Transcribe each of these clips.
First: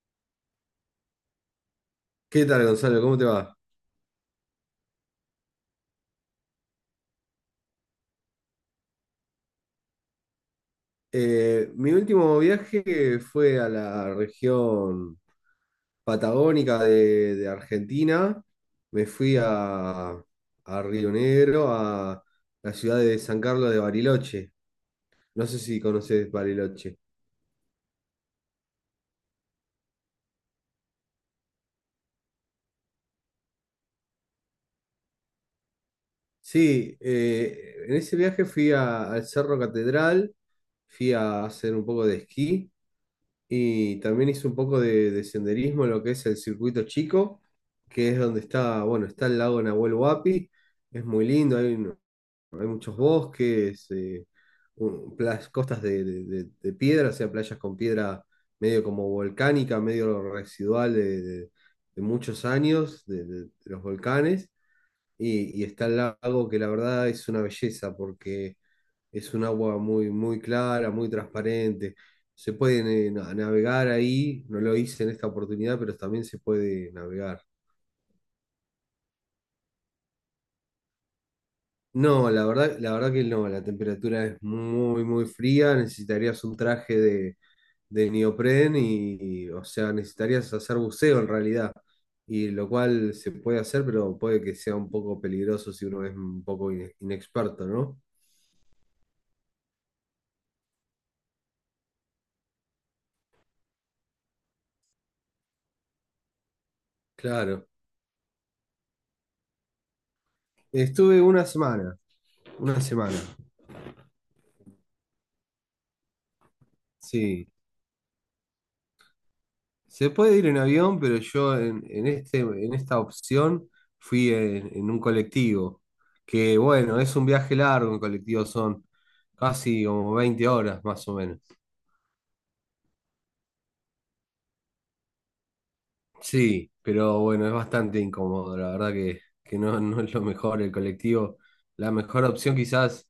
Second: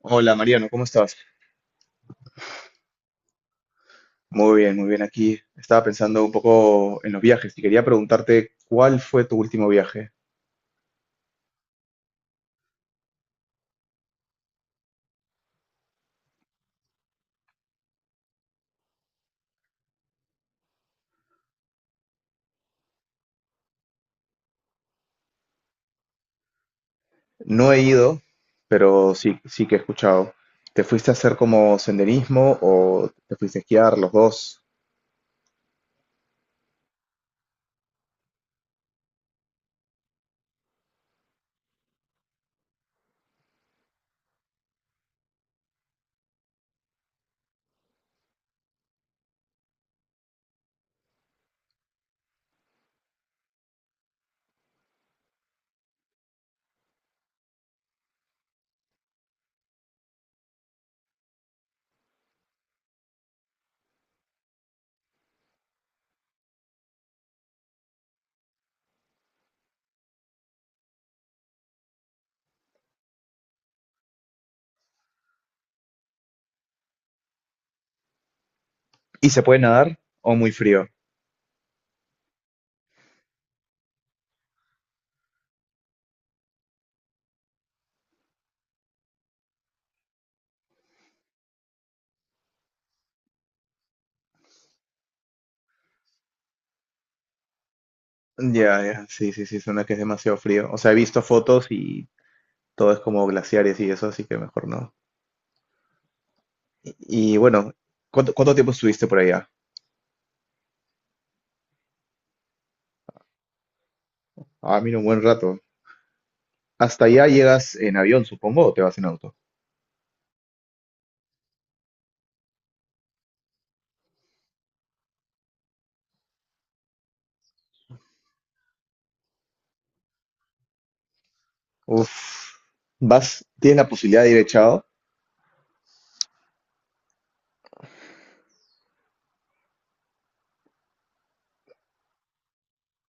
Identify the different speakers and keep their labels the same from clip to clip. Speaker 1: Hola Mariano, ¿cómo estás?
Speaker 2: ¿Qué tal, Gonzalo? ¿Cómo te va?
Speaker 1: Muy bien aquí. Estaba pensando un poco en los viajes y quería preguntarte cuál fue tu último viaje.
Speaker 2: Mi último viaje fue a la región patagónica de Argentina. Me fui a Río Negro, a la ciudad de San Carlos de Bariloche. No sé si conoces Bariloche.
Speaker 1: No he ido, pero sí, sí que he escuchado. ¿Te fuiste a hacer como senderismo o te fuiste a esquiar los dos?
Speaker 2: Sí, en ese viaje al Cerro Catedral, fui a hacer un poco de esquí. Y también hice un poco de senderismo en lo que es el circuito chico, que es donde está, bueno, está el lago Nahuel Huapi, es muy lindo, hay muchos bosques, costas de piedra, o sea, playas con piedra medio como volcánica, medio residual de muchos años de los volcanes, y está el lago que la verdad es una belleza, porque es un agua muy, muy clara, muy transparente. Se puede navegar ahí, no lo hice en esta oportunidad, pero también se puede navegar.
Speaker 1: ¿Y se puede nadar o muy frío?
Speaker 2: No, la verdad que no, la temperatura es muy, muy fría, necesitarías un traje de neopren y, o sea, necesitarías hacer buceo en realidad, y lo cual se puede hacer, pero puede que sea un poco peligroso si uno es un poco inexperto, ¿no?
Speaker 1: Ya, ya, sí, sí, sí, suena que es demasiado frío. O sea, he visto fotos y todo es como glaciares y eso, así que mejor no. Y
Speaker 2: Claro.
Speaker 1: bueno, ¿cuánto tiempo estuviste por allá?
Speaker 2: Estuve una semana,
Speaker 1: Ah, mira, un buen rato. Hasta allá
Speaker 2: sí.
Speaker 1: llegas en avión, supongo, o te vas en auto.
Speaker 2: Se puede ir en avión, pero yo en esta opción fui en un colectivo, que bueno, es un viaje largo en colectivo, son casi como 20 horas más o menos.
Speaker 1: Uf, vas, tienes la posibilidad de ir echado.
Speaker 2: Sí, pero bueno, es bastante incómodo, la verdad que no, no es lo mejor el colectivo. La mejor opción quizás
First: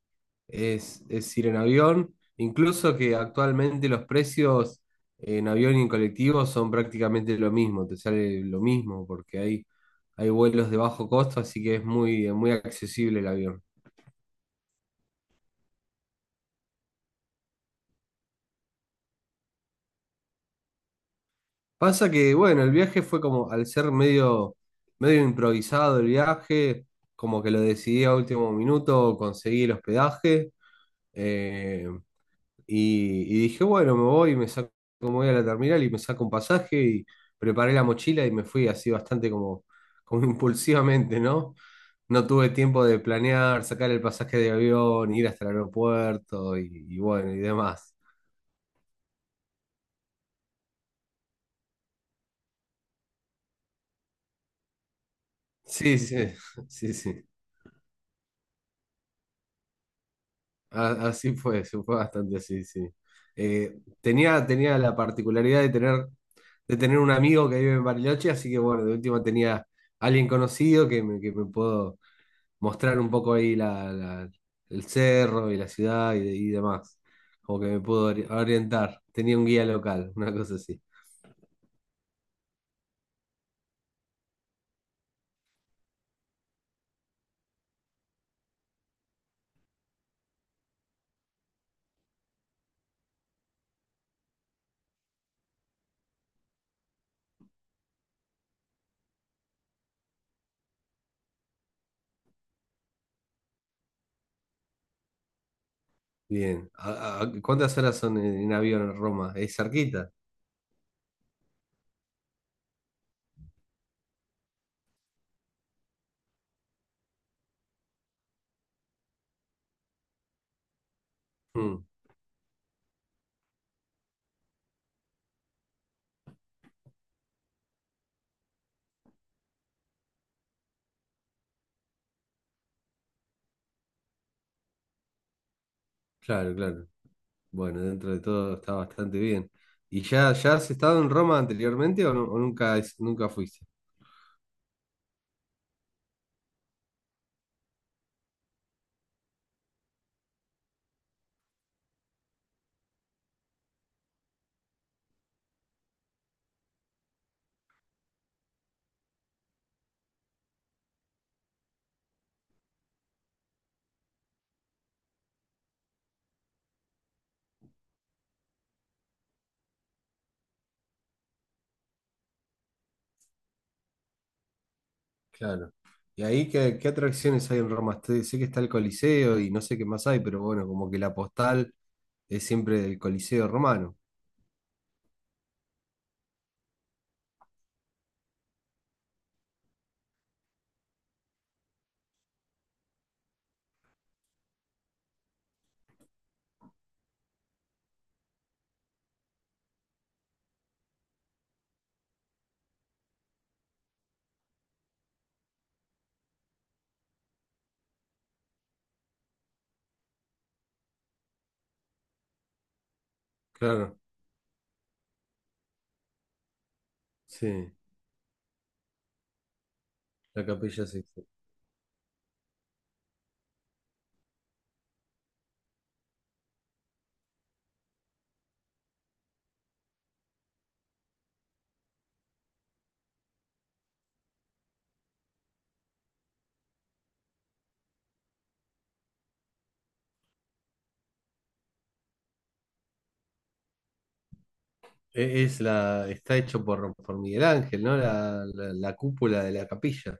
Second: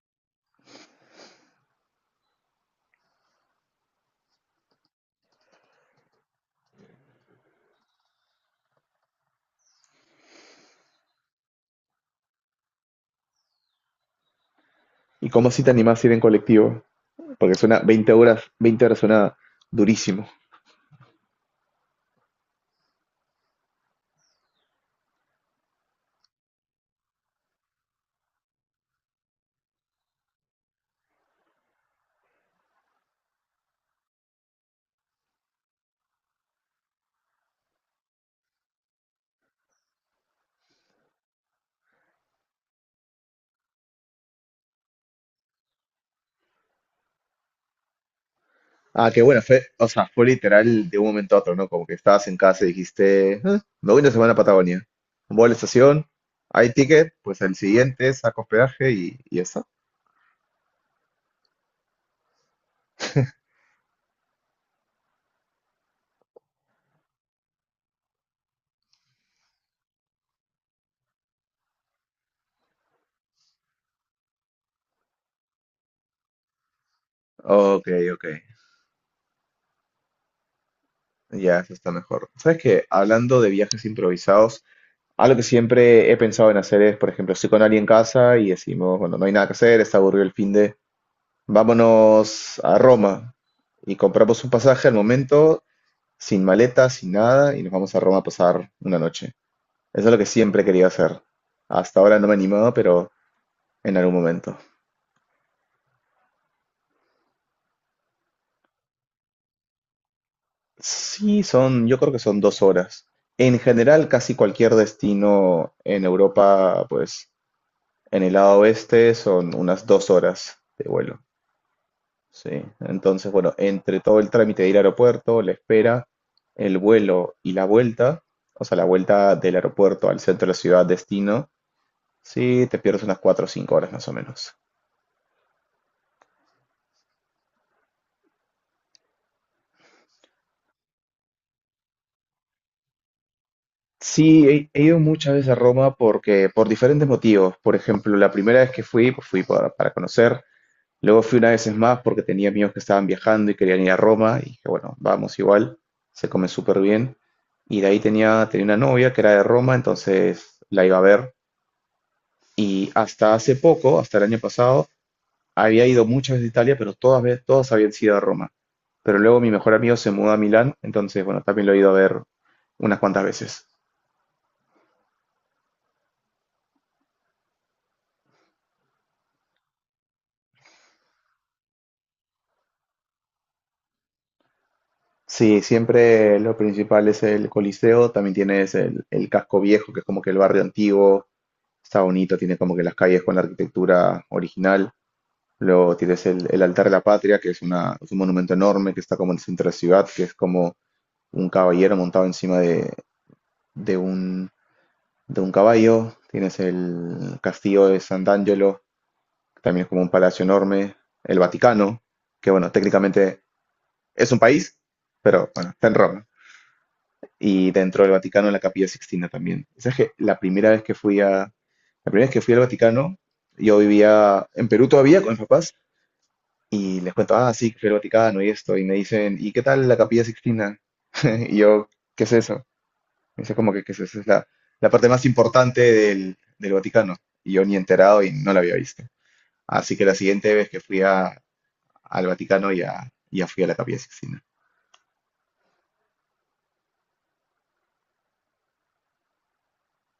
Speaker 2: es ir en avión, incluso que actualmente los precios en avión y en colectivo son prácticamente lo mismo, te sale lo mismo porque hay vuelos de bajo costo, así que es muy, muy accesible el avión.
Speaker 1: ¿Y cómo si te animas a ir en colectivo? Porque suena 20 horas, 20 horas suena durísimo.
Speaker 2: Pasa que, bueno, el viaje fue como, al ser medio improvisado el viaje, como que lo decidí a último minuto, conseguí el hospedaje. Eh, y dije, bueno, me voy, me voy a la terminal y me saco un pasaje y preparé la mochila y me fui así bastante como, como impulsivamente, ¿no? No tuve tiempo de planear, sacar el pasaje de avión, ir hasta el aeropuerto y bueno, y demás.
Speaker 1: Ah, qué bueno, fue, o sea, fue literal de un momento a otro, ¿no? Como que estabas en casa y dijiste: "Ah, me voy una semana a Patagonia. Voy a la
Speaker 2: Sí,
Speaker 1: estación,
Speaker 2: sí,
Speaker 1: hay
Speaker 2: sí,
Speaker 1: ticket,
Speaker 2: sí.
Speaker 1: pues al siguiente saco hospedaje y eso".
Speaker 2: Así fue, se fue bastante así, sí. Tenía la particularidad de tener un amigo que vive en Bariloche, así que bueno, de última tenía alguien conocido que me puedo mostrar un poco ahí el cerro y la ciudad y demás. Como que me
Speaker 1: Ok,
Speaker 2: pudo
Speaker 1: ok,
Speaker 2: orientar. Tenía un guía local, una cosa así.
Speaker 1: ya, eso está mejor. ¿Sabes qué? Hablando de viajes improvisados, algo que siempre he pensado en hacer es, por ejemplo, estoy con alguien en casa y decimos, bueno, no hay nada que hacer, está aburrido el fin de. Vámonos a Roma y compramos un pasaje al momento, sin maleta, sin nada, y nos vamos a Roma a pasar una noche. Eso es lo que siempre he querido hacer. Hasta ahora no me he animado, pero en algún momento.
Speaker 2: Bien. Cuántas horas son en avión a Roma? ¿Es cerquita?
Speaker 1: Sí, son, yo creo que son 2 horas. En general, casi cualquier destino en Europa, pues en el lado oeste, son unas 2 horas de vuelo.
Speaker 2: Mm,
Speaker 1: Sí, entonces, bueno, entre todo el trámite de ir al aeropuerto, la espera, el vuelo y la vuelta, o sea, la vuelta del aeropuerto al centro de la ciudad, destino, sí, te pierdes unas 4 o 5 horas más o menos.
Speaker 2: claro, claro. Bueno, dentro de todo está bastante bien. ¿Y ya, ya has estado en Roma anteriormente o, o nunca, nunca fuiste?
Speaker 1: Sí, he ido muchas veces a Roma porque, por diferentes motivos. Por ejemplo, la primera vez que fui, pues fui para conocer. Luego fui unas veces más porque tenía amigos que estaban viajando y querían ir a Roma. Y dije, bueno, vamos igual, se come súper bien. Y de ahí tenía una novia que era de Roma, entonces la iba a ver. Y hasta hace poco, hasta el año pasado, había ido muchas veces a Italia, pero todas, todas habían sido a Roma. Pero luego mi mejor amigo se mudó a Milán, entonces, bueno, también lo he ido a ver unas cuantas veces.
Speaker 2: Claro. ¿Y ahí qué, qué atracciones hay en Roma? Sé que está el Coliseo y no sé qué más hay, pero bueno, como que la postal es siempre el Coliseo romano.
Speaker 1: Sí, siempre lo principal es el Coliseo, también tienes el casco viejo, que es como que el barrio antiguo, está bonito, tiene como que las calles con la arquitectura original. Luego tienes el Altar de la Patria, que es un monumento enorme que está como en el centro de la ciudad, que es como un caballero montado encima de un de un caballo, tienes el castillo de Sant'Angelo, que también es como un palacio enorme, el Vaticano, que bueno, técnicamente
Speaker 2: Claro.
Speaker 1: es un país, pero bueno, está en Roma. Y
Speaker 2: Sí,
Speaker 1: dentro del Vaticano la Capilla Sixtina también. ¿Sabes que
Speaker 2: la Capilla Sixtina.
Speaker 1: la primera vez que fui al Vaticano, yo vivía en Perú todavía con mis papás y les cuento, ah, sí, que fui al Vaticano y esto, y me dicen, ¿y qué tal la Capilla Sixtina? Y yo, ¿qué es eso? Eso es como que esa es la parte más importante del Vaticano. Y yo ni enterado y no la había visto. Así que la siguiente vez que fui al Vaticano ya, ya fui a la Capilla Sixtina.
Speaker 2: Es la, está hecho por Miguel Ángel, ¿no? La cúpula de la capilla.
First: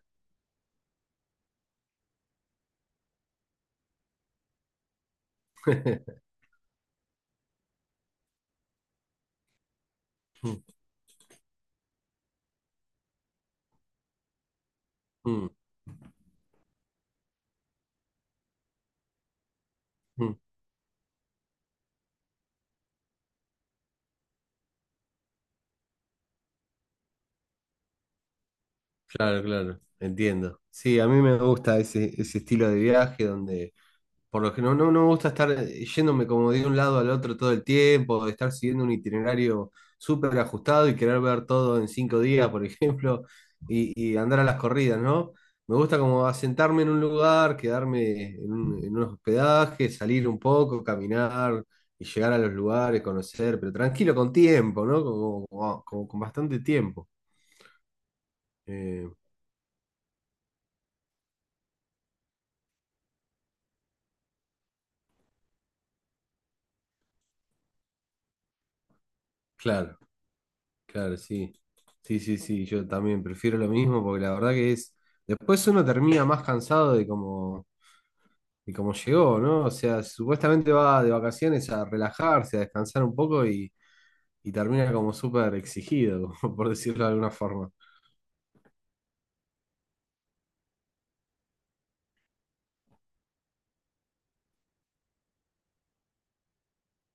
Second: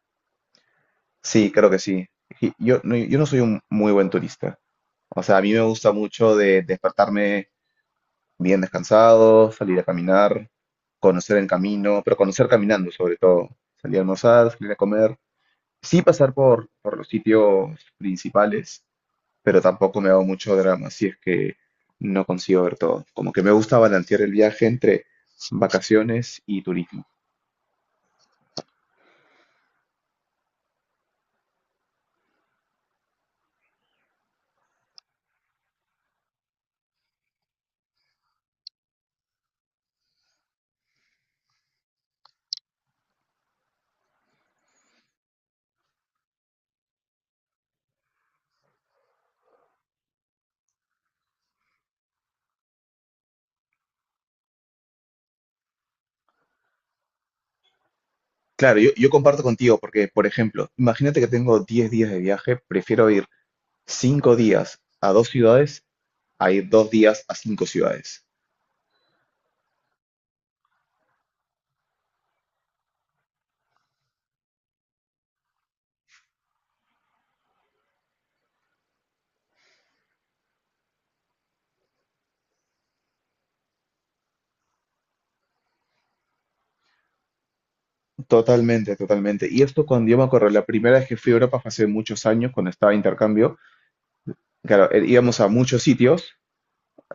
Speaker 1: Sí, creo que sí. Y yo no soy un muy buen turista. O sea, a mí me gusta mucho de despertarme bien descansado, salir a caminar,
Speaker 2: Mm,
Speaker 1: conocer el camino, pero conocer caminando sobre todo. Salir a almorzar, salir a comer.
Speaker 2: mm,
Speaker 1: Sí, pasar por los sitios principales, pero tampoco me hago
Speaker 2: mm.
Speaker 1: mucho drama si es que no consigo ver todo. Como que me gusta balancear el viaje entre vacaciones y turismo.
Speaker 2: Claro, claro, entiendo. Sí, a mí me gusta ese, ese estilo de viaje donde. Por lo que no, no, no me gusta estar yéndome como de un lado al otro todo el tiempo, de estar siguiendo un itinerario súper ajustado y querer ver todo en 5 días, por ejemplo, y andar a las corridas, ¿no? Me gusta como asentarme en un lugar, quedarme en unos hospedajes, salir un poco, caminar y llegar a los lugares, conocer, pero tranquilo con tiempo, ¿no? Como con bastante tiempo.
Speaker 1: Claro, yo,
Speaker 2: Eh,
Speaker 1: yo comparto contigo porque, por ejemplo, imagínate que tengo 10 días de viaje, prefiero ir 5 días a dos ciudades a ir 2 días a 5 ciudades.
Speaker 2: claro. Claro, sí. Sí, sí, sí, yo también prefiero lo mismo porque la verdad que es, después uno termina más cansado de cómo llegó, ¿no? O sea, supuestamente va de vacaciones a relajarse, a descansar un poco y termina como súper exigido, como por decirlo de alguna forma.
Speaker 1: Totalmente, totalmente. Y esto cuando yo me acuerdo, la primera vez que fui a Europa fue hace muchos años, cuando estaba de intercambio, claro, íbamos a muchos sitios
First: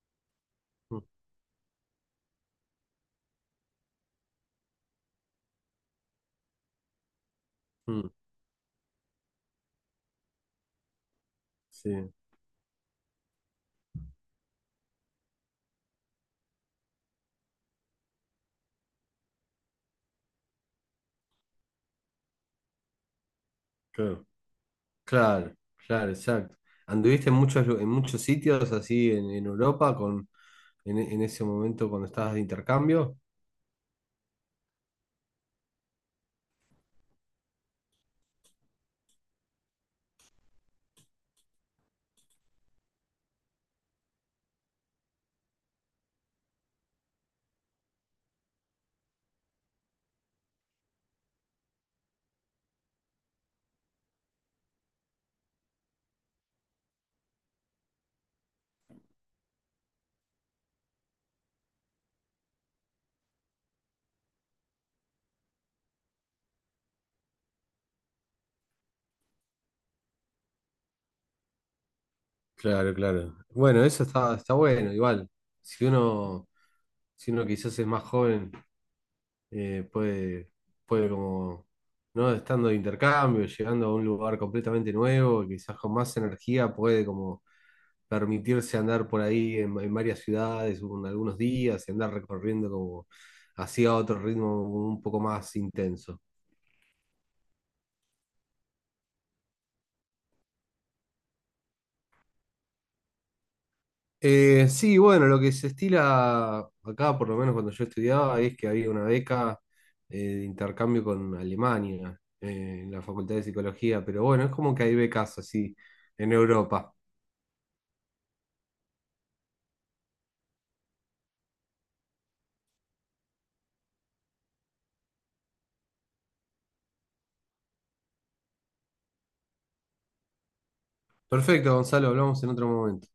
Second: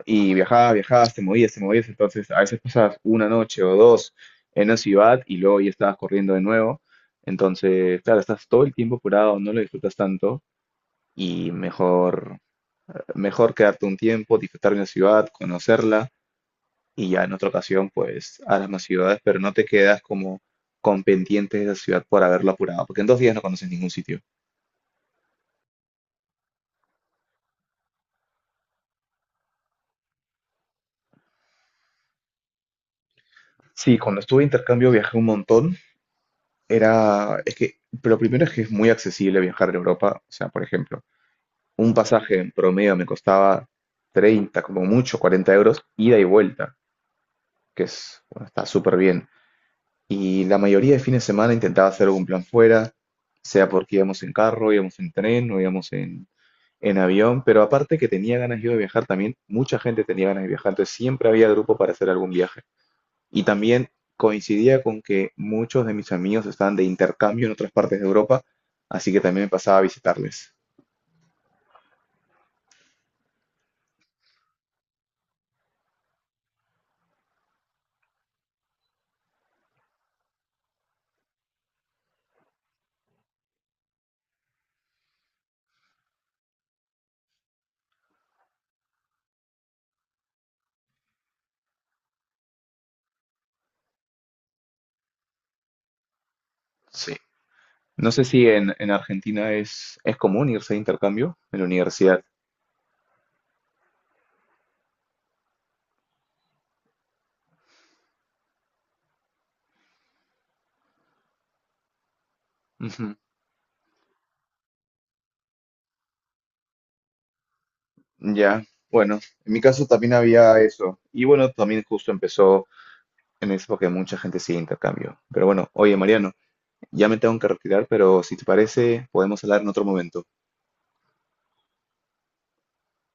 Speaker 1: y viajabas,
Speaker 2: Mm,
Speaker 1: viajabas, te movías, entonces a veces pasabas una noche o dos en una ciudad y luego ya estabas corriendo de nuevo, entonces,
Speaker 2: mm,
Speaker 1: claro, estás todo el tiempo apurado, no lo disfrutas tanto y
Speaker 2: Sí,
Speaker 1: mejor, mejor quedarte un tiempo, disfrutar de una ciudad, conocerla y ya en otra ocasión pues a las más ciudades, pero no te quedas como con pendientes de esa ciudad por haberlo apurado, porque en 2 días no conoces ningún sitio.
Speaker 2: claro, claro, claro, exacto. ¿Anduviste en muchos, en muchos sitios así en Europa con, en ese momento cuando estabas de intercambio?
Speaker 1: Sí, cuando estuve de intercambio viajé un montón, era, es que, pero primero es que es muy accesible viajar en Europa, o sea, por ejemplo, un pasaje en promedio me costaba 30, como mucho, 40 euros, ida y vuelta, que es, bueno, está súper bien. Y la mayoría de fines de semana intentaba hacer algún plan fuera, sea porque íbamos en carro, íbamos en tren o íbamos en avión, pero aparte que tenía ganas yo de viajar también, mucha gente tenía ganas de viajar, entonces siempre había grupo para hacer algún viaje. Y también coincidía con que muchos de mis amigos estaban de intercambio en otras partes de Europa, así que también me pasaba a visitarles.
Speaker 2: Claro, claro. Bueno, eso está, está bueno, igual. Si uno, si uno quizás es más joven, eh, puede, puede como, ¿no? Estando de intercambio, llegando a un lugar completamente nuevo, y quizás con más energía puede como permitirse andar por ahí en varias ciudades, en algunos días, y andar recorriendo como hacia otro ritmo un poco más intenso.
Speaker 1: Sí. No sé si en Argentina es común irse de intercambio en la universidad.
Speaker 2: Sí, bueno, lo que se estila acá, por lo menos cuando yo estudiaba, es que había una beca de intercambio con Alemania en la
Speaker 1: Ujú.
Speaker 2: Facultad de Psicología, pero bueno, es como que hay becas así en Europa.
Speaker 1: Ya, bueno, en mi caso también había eso. Y bueno, también justo empezó en eso porque mucha gente sigue intercambio. Pero bueno, oye Mariano, ya me tengo que retirar, pero si te parece, podemos hablar en otro momento.
Speaker 2: Perfecto, Gonzalo, hablamos en otro momento.